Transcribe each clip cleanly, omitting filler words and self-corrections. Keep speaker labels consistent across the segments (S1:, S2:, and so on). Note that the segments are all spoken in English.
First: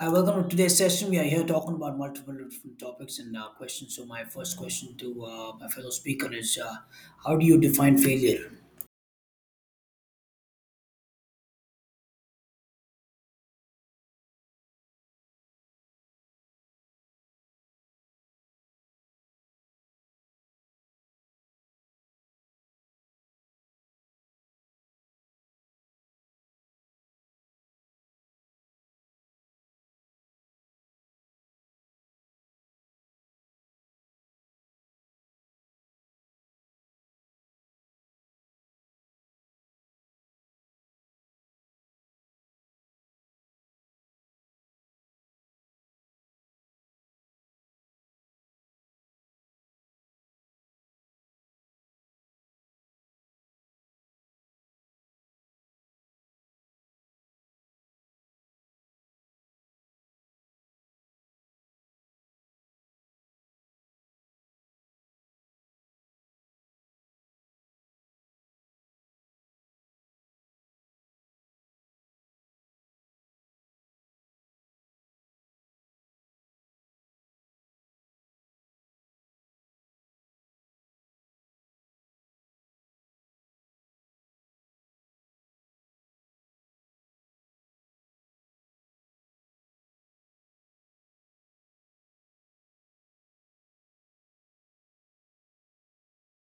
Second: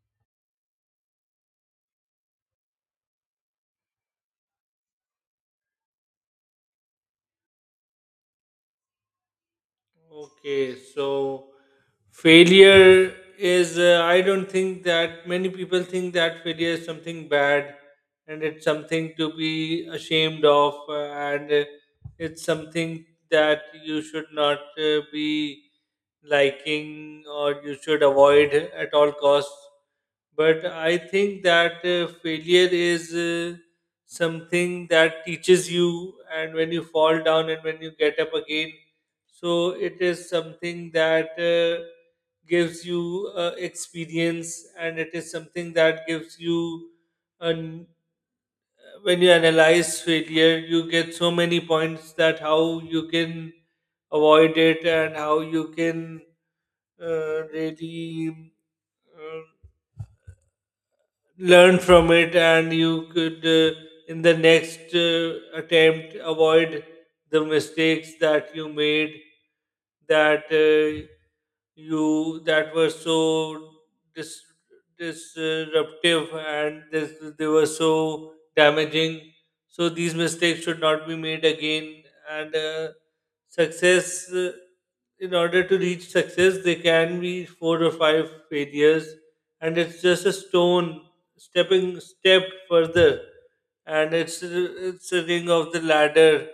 S1: Hi, welcome to today's session. We are here talking about multiple different topics and questions. So, my first question to my fellow speaker is: How do you define failure?
S2: Okay, so failure is, I don't think that many people think that failure is something bad and it's something to be ashamed of, and It's something that you should not be liking or you should avoid at all costs. But I think that failure is something that teaches you, and when you fall down and when you get up again, so it is something that gives you experience, and it is something that gives you. And when you analyze failure, you get so many points that how you can avoid it and how you can really uh, learn from it, and you could in the next attempt avoid the mistakes that you made that you that were so dis- disruptive and they were so damaging. So these mistakes should not be made again. And Success, in order to reach success, there can be four or five failures, and it's just a stone stepping step further, and it's a ring of the ladder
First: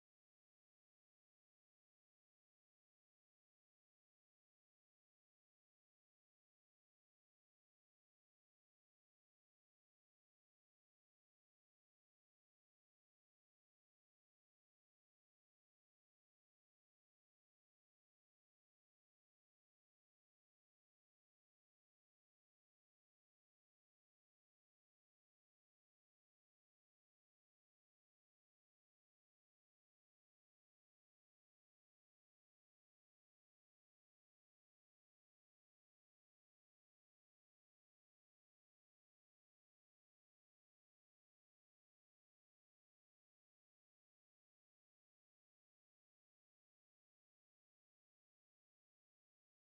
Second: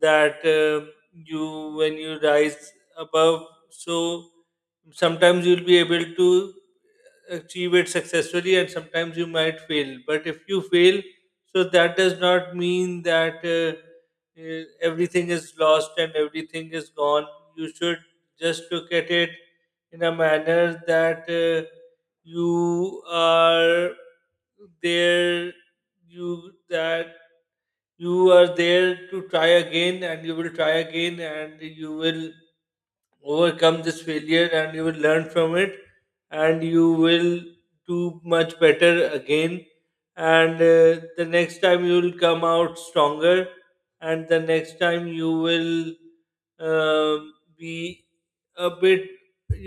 S2: that you when you rise above. So sometimes you'll be able to achieve it successfully, and sometimes you might fail. But if you fail, so that does not mean that everything is lost and everything is gone. You should just look at it in a manner that you are there, you that you are there to try again, and you will try again, and you will overcome this failure and you will learn from it, and you will do much better again, and the next time you will come out stronger, and the next time you will be a bit,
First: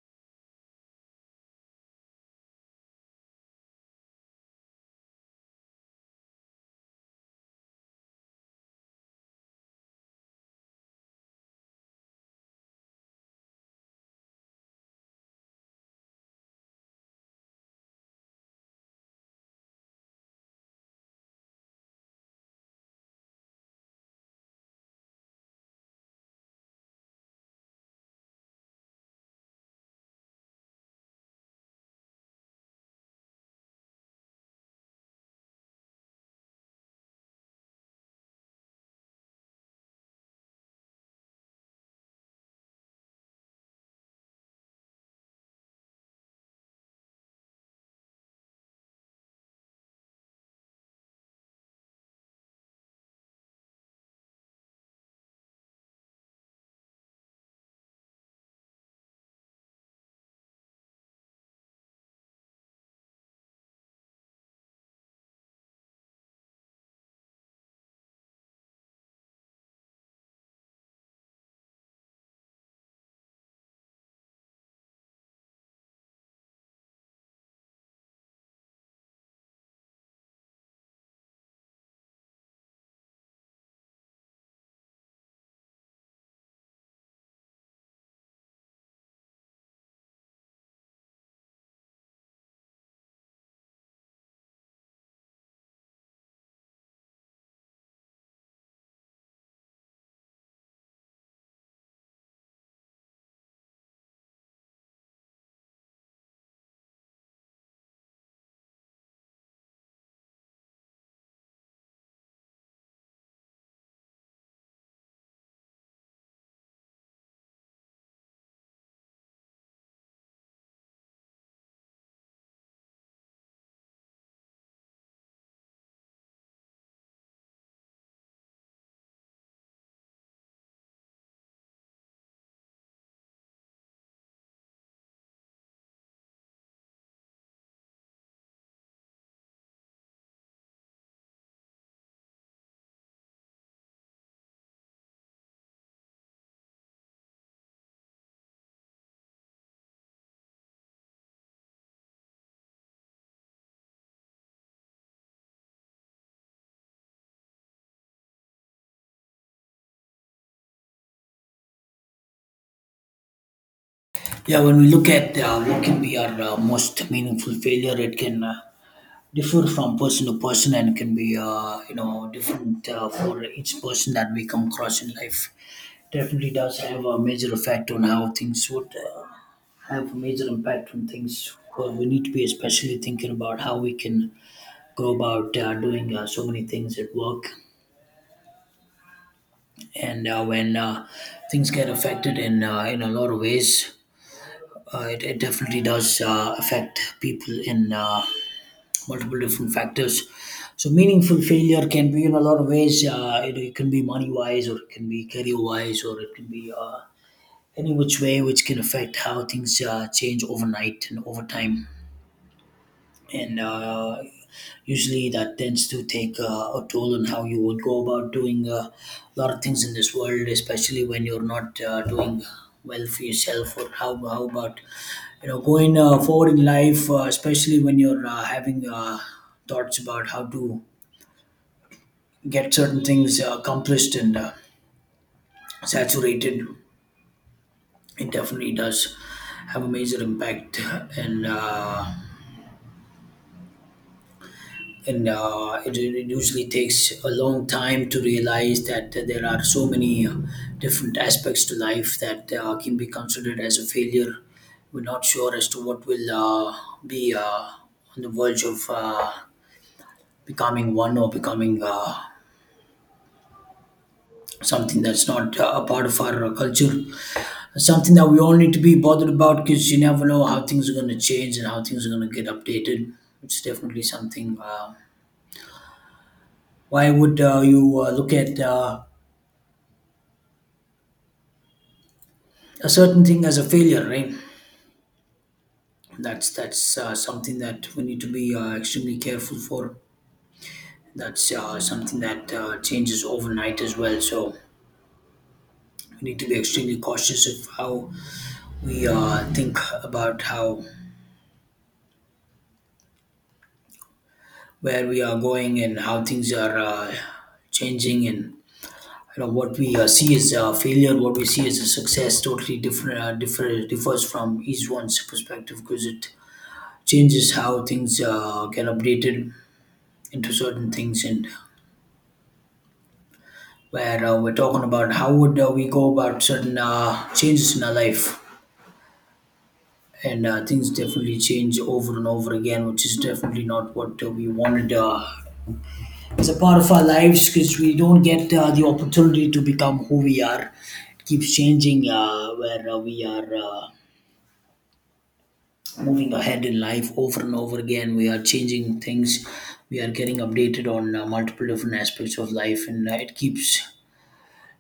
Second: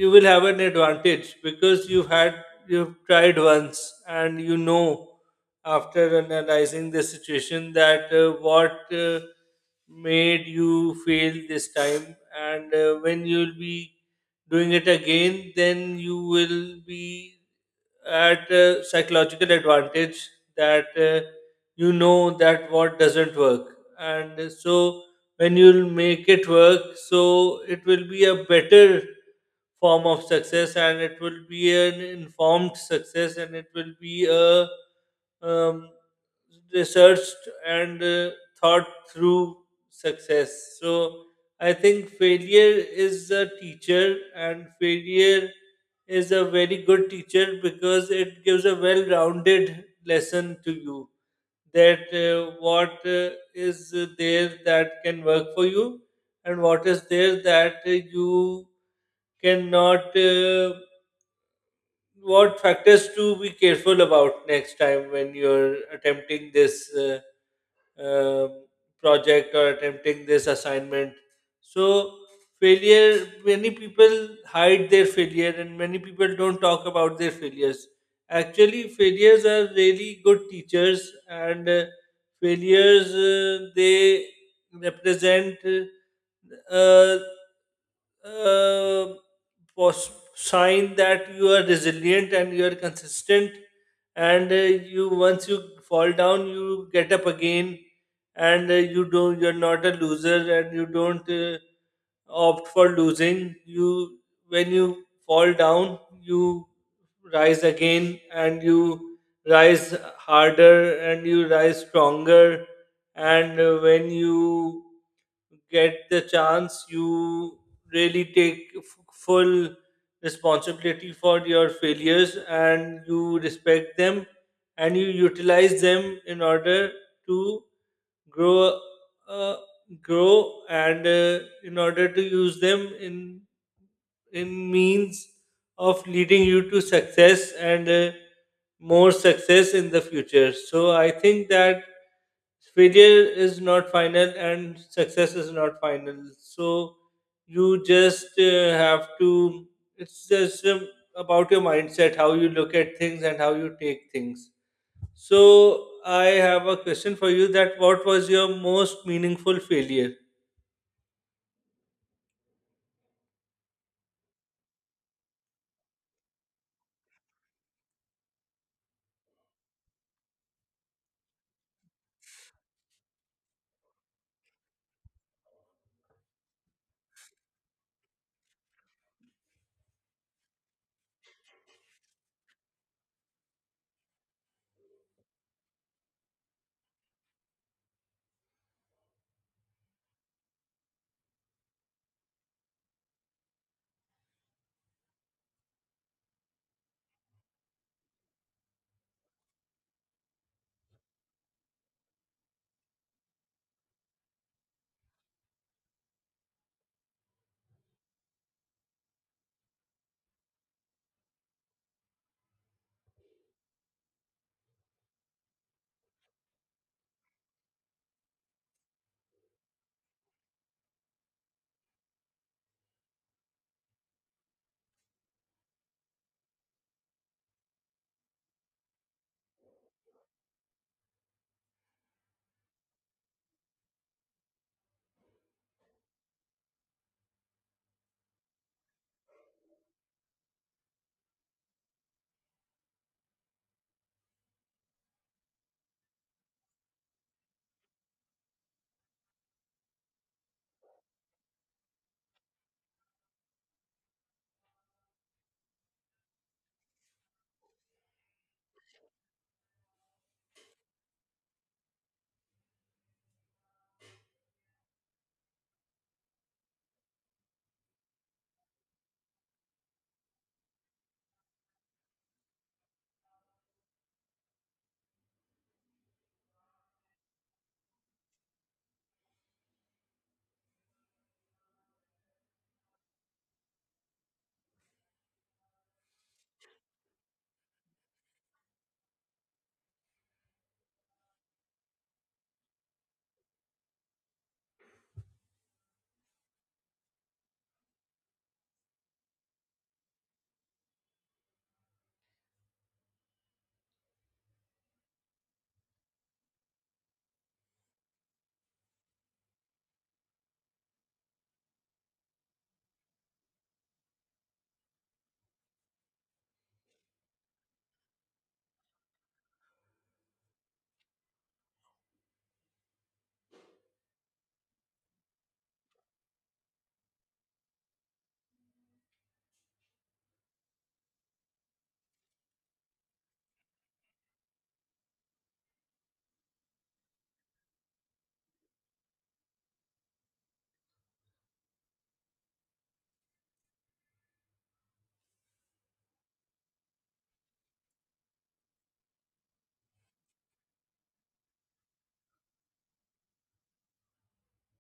S2: you will have an advantage because you've tried once, and after analyzing the situation that what made you fail this time. And when you'll be doing it again, then you will be at a psychological advantage, that you know that what doesn't work. And so when you'll make it work, so it will be a better form of success, and it will be an informed success, and it will be a um, researched and thought through success. So I think failure is a teacher, and failure is a very good teacher because it gives a well-rounded lesson to you, that what is there that can work for you, and what is there that you cannot, what factors to be careful about next time when you're attempting this um project or attempting this assignment. So failure, many people hide their failure and many people don't talk about their failures. Actually, failures are really good teachers, and failures, they represent uh, uh, sign that you are resilient and you are consistent. And you once you fall down, you get up again. And you're not a loser, and you don't opt for losing. You, when you fall down, you rise again, and you rise harder, and you rise stronger. And when you get the chance, you really take full responsibility for your failures, and you respect them, and you utilize them in order to grow, uh, grow and in order to use them in means of leading you to success, and more success in the future. So I think that failure is not final and success is not final. So you just have to, it's just about your mindset, how you look at things and how you take things. So I have a question for you: that what was your most meaningful failure?
S1: Yeah, when we look at what can be our most meaningful failure, it can differ from person to person and can be you know different for each person that we come across in life. Definitely does have a major effect on how things would have a major impact on things. Well, we need to be especially thinking about how we can go about doing so many things at work and when things get affected in in a lot of ways it definitely does affect people in multiple different factors. So meaningful failure can be in a lot of ways, it can be money wise, or it can be career wise, or it can be any which way, which can affect how things change overnight and over time. And usually that tends to take a toll on how you would go about doing a lot of things in this world, especially when you're not doing well for yourself, or how about you know going forward in life, especially when you're having thoughts about how to get certain things accomplished and saturated. It definitely does have a major impact. And uh, and uh, it, it usually takes a long time to realize that there are so many different aspects to life that can be considered as a failure. We're not sure as to what will be on the verge of becoming one, or becoming something that's not a part of our culture. Something that we all need to be bothered about, because you never know how things are going to change and how things are going to get updated. It's definitely something. Why would you look at a certain thing as a failure, right? That's that's something that we need to be extremely careful for. That's something that changes overnight as well. So we need to be extremely cautious of how we think about how where we are going and how things are changing, and you know what we see as a failure, what we see as a success, totally different differs from each one's perspective, because it changes how things get updated into certain things. And where we're talking about how would we go about certain changes in our life, and things definitely change over and over again, which is definitely not what we wanted as a part of our lives, because we don't get the opportunity to become who we are. It keeps changing. Uh, where uh, we are uh, moving ahead in life. Over and over again we are changing things, we are getting updated on multiple different aspects of life, and it keeps.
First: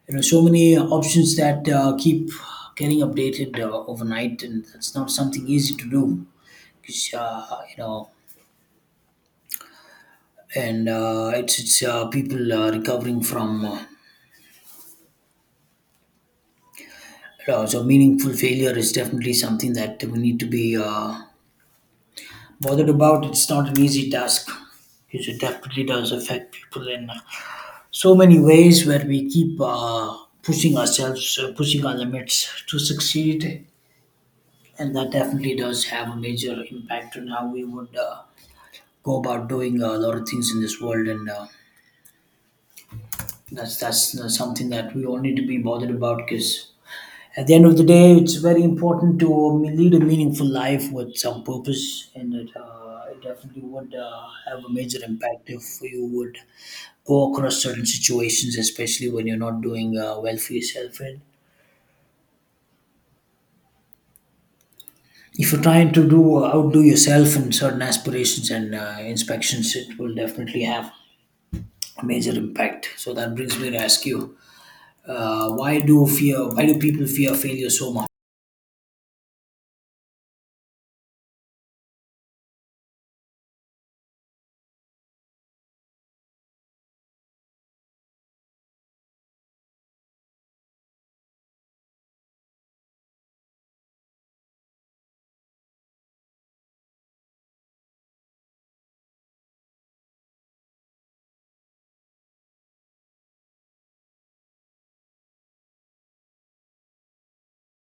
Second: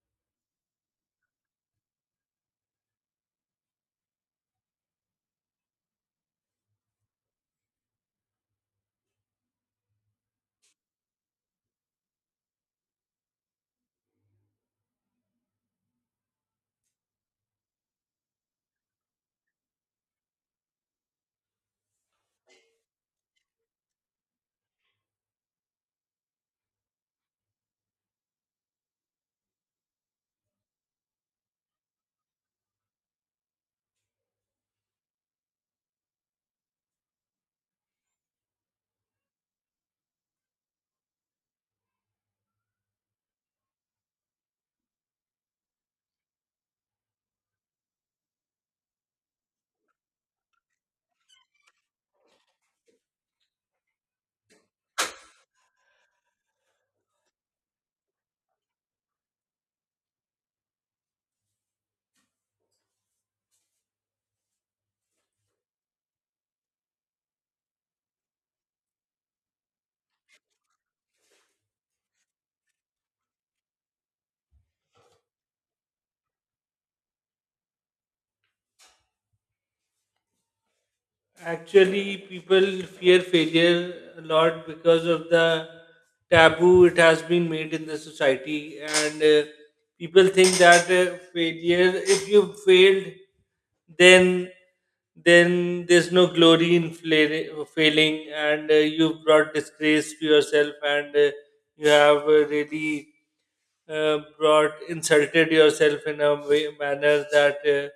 S1: There are so many options that keep getting updated overnight, and that's not something easy to do. 'Cause, you know, and it's people recovering from, you know, so meaningful failure is definitely something that we need to be bothered about. It's not an easy task, because it definitely does affect people in so many ways, where we keep pushing ourselves, pushing our limits to succeed. And that definitely does have a major impact on how we would go about doing a lot of things in this world. And uh, that's that's uh, something that we all need to be bothered about, because at the end of the day it's very important to lead a meaningful life with some purpose. And it, it definitely would have a major impact if you would go across certain situations, especially when you're not doing well for yourself, and if you're trying to do outdo yourself in certain aspirations and inspections. It will definitely have major impact. So that brings me to ask you, Why do people fear failure so much?
S2: Actually, people fear failure a lot because of the taboo it has been made in the society. And people think that failure, if you failed, then then there's no glory in failing, and you've brought disgrace to yourself, and you have really brought insulted yourself in a way, manner, that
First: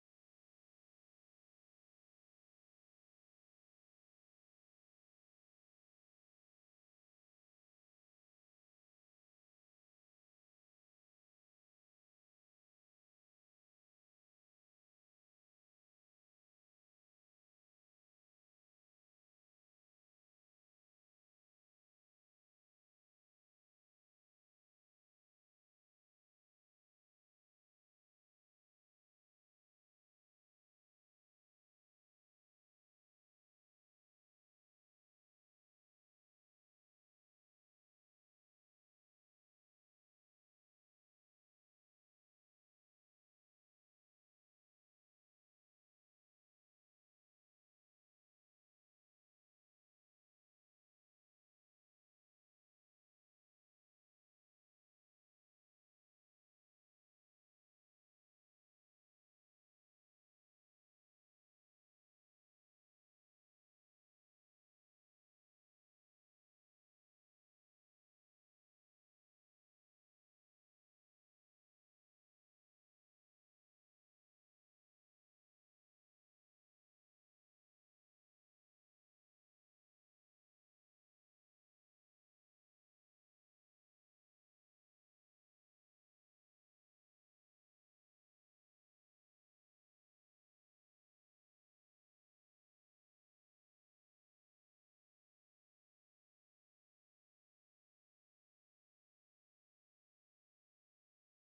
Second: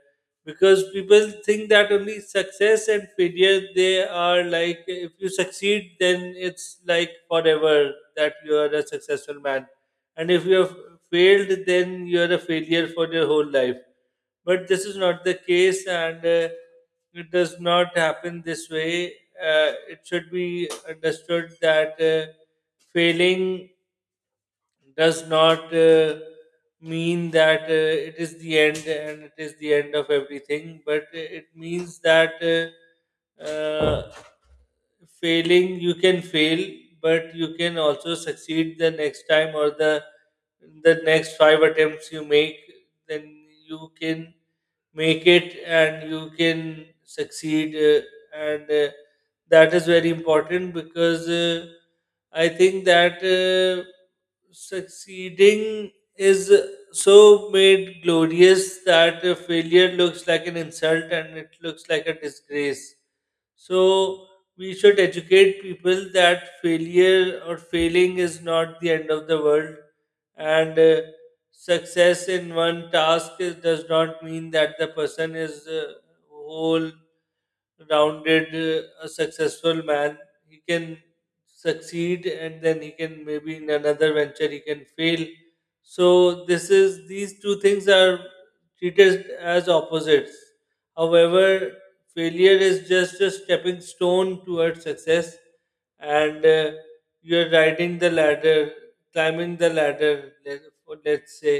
S2: because people think that only success and failure, they are like, if you succeed, then it's like forever that you are a successful man, and if you have failed, then you are a failure for your whole life. But this is not the case, and it does not happen this way. It should be understood that failing does not mean that it is the end and it is the end of everything, but it means that failing, you can fail, but you can also succeed the next time, or the next five attempts you make, then you can make it and you can succeed, and that is very important. Because I think that succeeding is so made glorious that failure looks like an insult and it looks like a disgrace. So we should educate people that failure or failing is not the end of the world. And success in one task is, does not mean that the person is whole rounded, a successful man. He can succeed, and then he can, maybe in another venture, he can fail. So this is, these two things are treated as opposites. However, failure is just a stepping stone towards success. And you're riding the ladder, climbing the ladder, let's say.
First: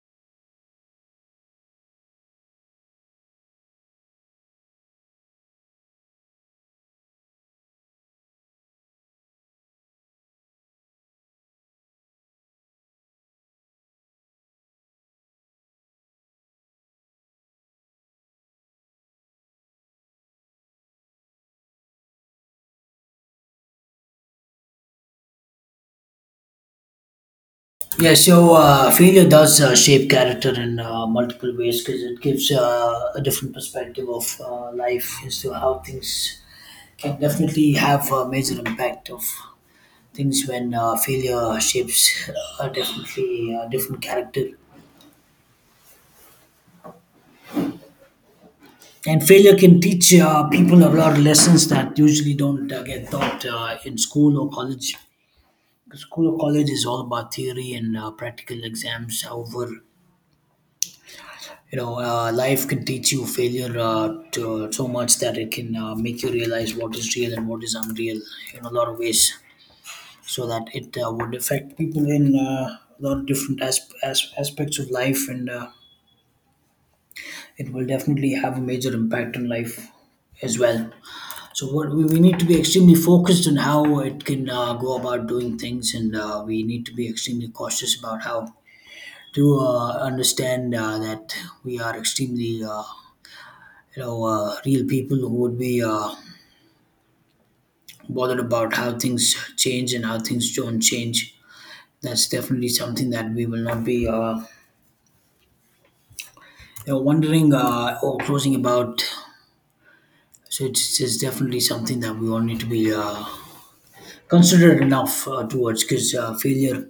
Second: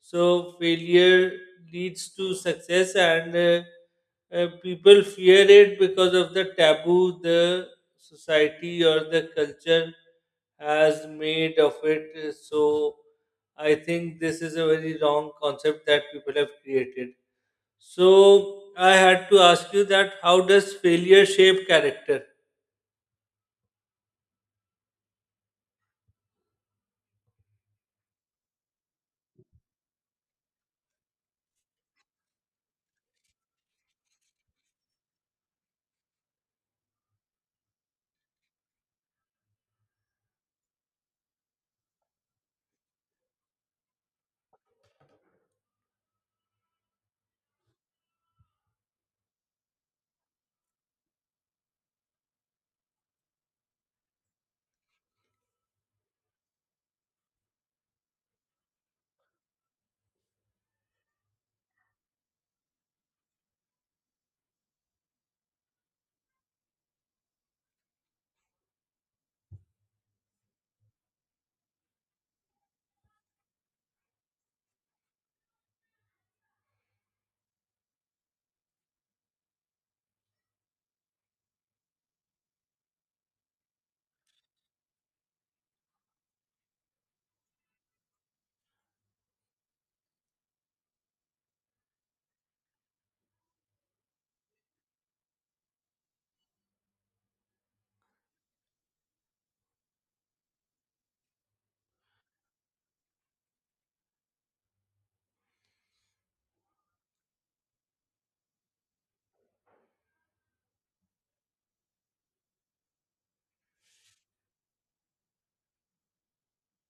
S2: So failure leads to success. And people fear it because of the taboo the society or the culture has made of it. So I think this is a very wrong concept that people have created. So I had to ask you: that how does failure shape character?
S1: Yeah, so failure does shape character in multiple ways, because it gives a different perspective of life as to how things can definitely have a major impact of things, when failure shapes definitely different character. And failure can teach people a lot of lessons that usually don't get taught in school or college. The school or college is all about theory and practical exams. However, you know, life can teach you failure so much that it can make you realize what is real and what is unreal, in a lot of ways. So that it would affect people in a lot of different aspects of life, and it will definitely have a major impact on life as well. So what we need to be extremely focused on how it can go about doing things, and we need to be extremely cautious about how to understand that we are extremely you know real people, who would be bothered about how things change and how things don't change. That's definitely something that we will not be you know, wondering or closing about. So it's definitely something that we all need to be considerate enough towards, because failure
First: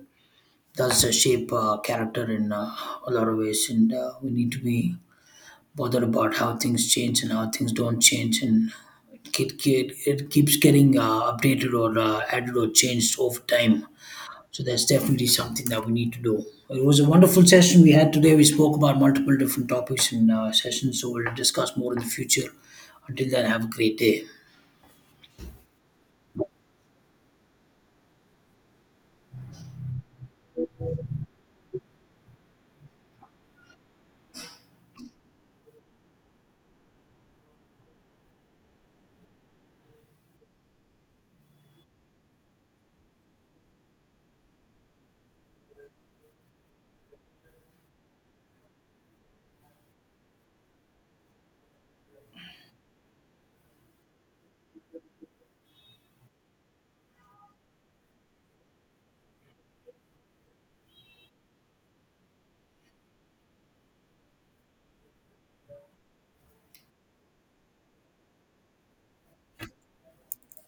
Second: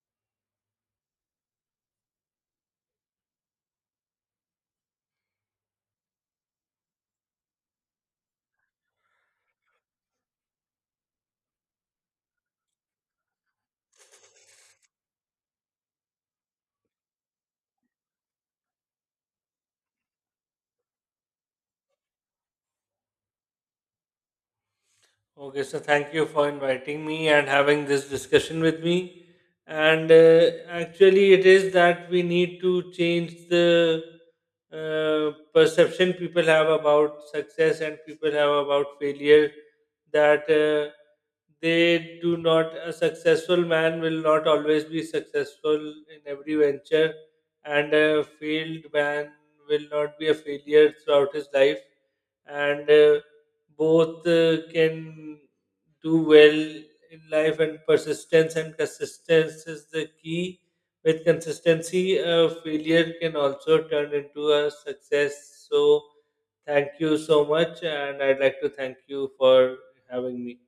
S1: does shape character in a lot of ways. And we need to be bothered about how things change and how things don't change. And it, it keeps getting updated or added or changed over time. So that's definitely something that we need to do. It was a wonderful session we had today. We spoke about multiple different topics in sessions, so we'll discuss more in the future. Until then, have a great day.
S2: Okay, so thank you for inviting me and having this discussion with me. And actually, it is that we need to change the perception people have about success and people have about failure. That they do not, a successful man will not always be successful in every venture, and a failed man will not be a failure throughout his life. And both can do well in life, and persistence and consistency is the key. With consistency, failure can also turn into a success. So thank you so much, and I'd like to thank you for having me.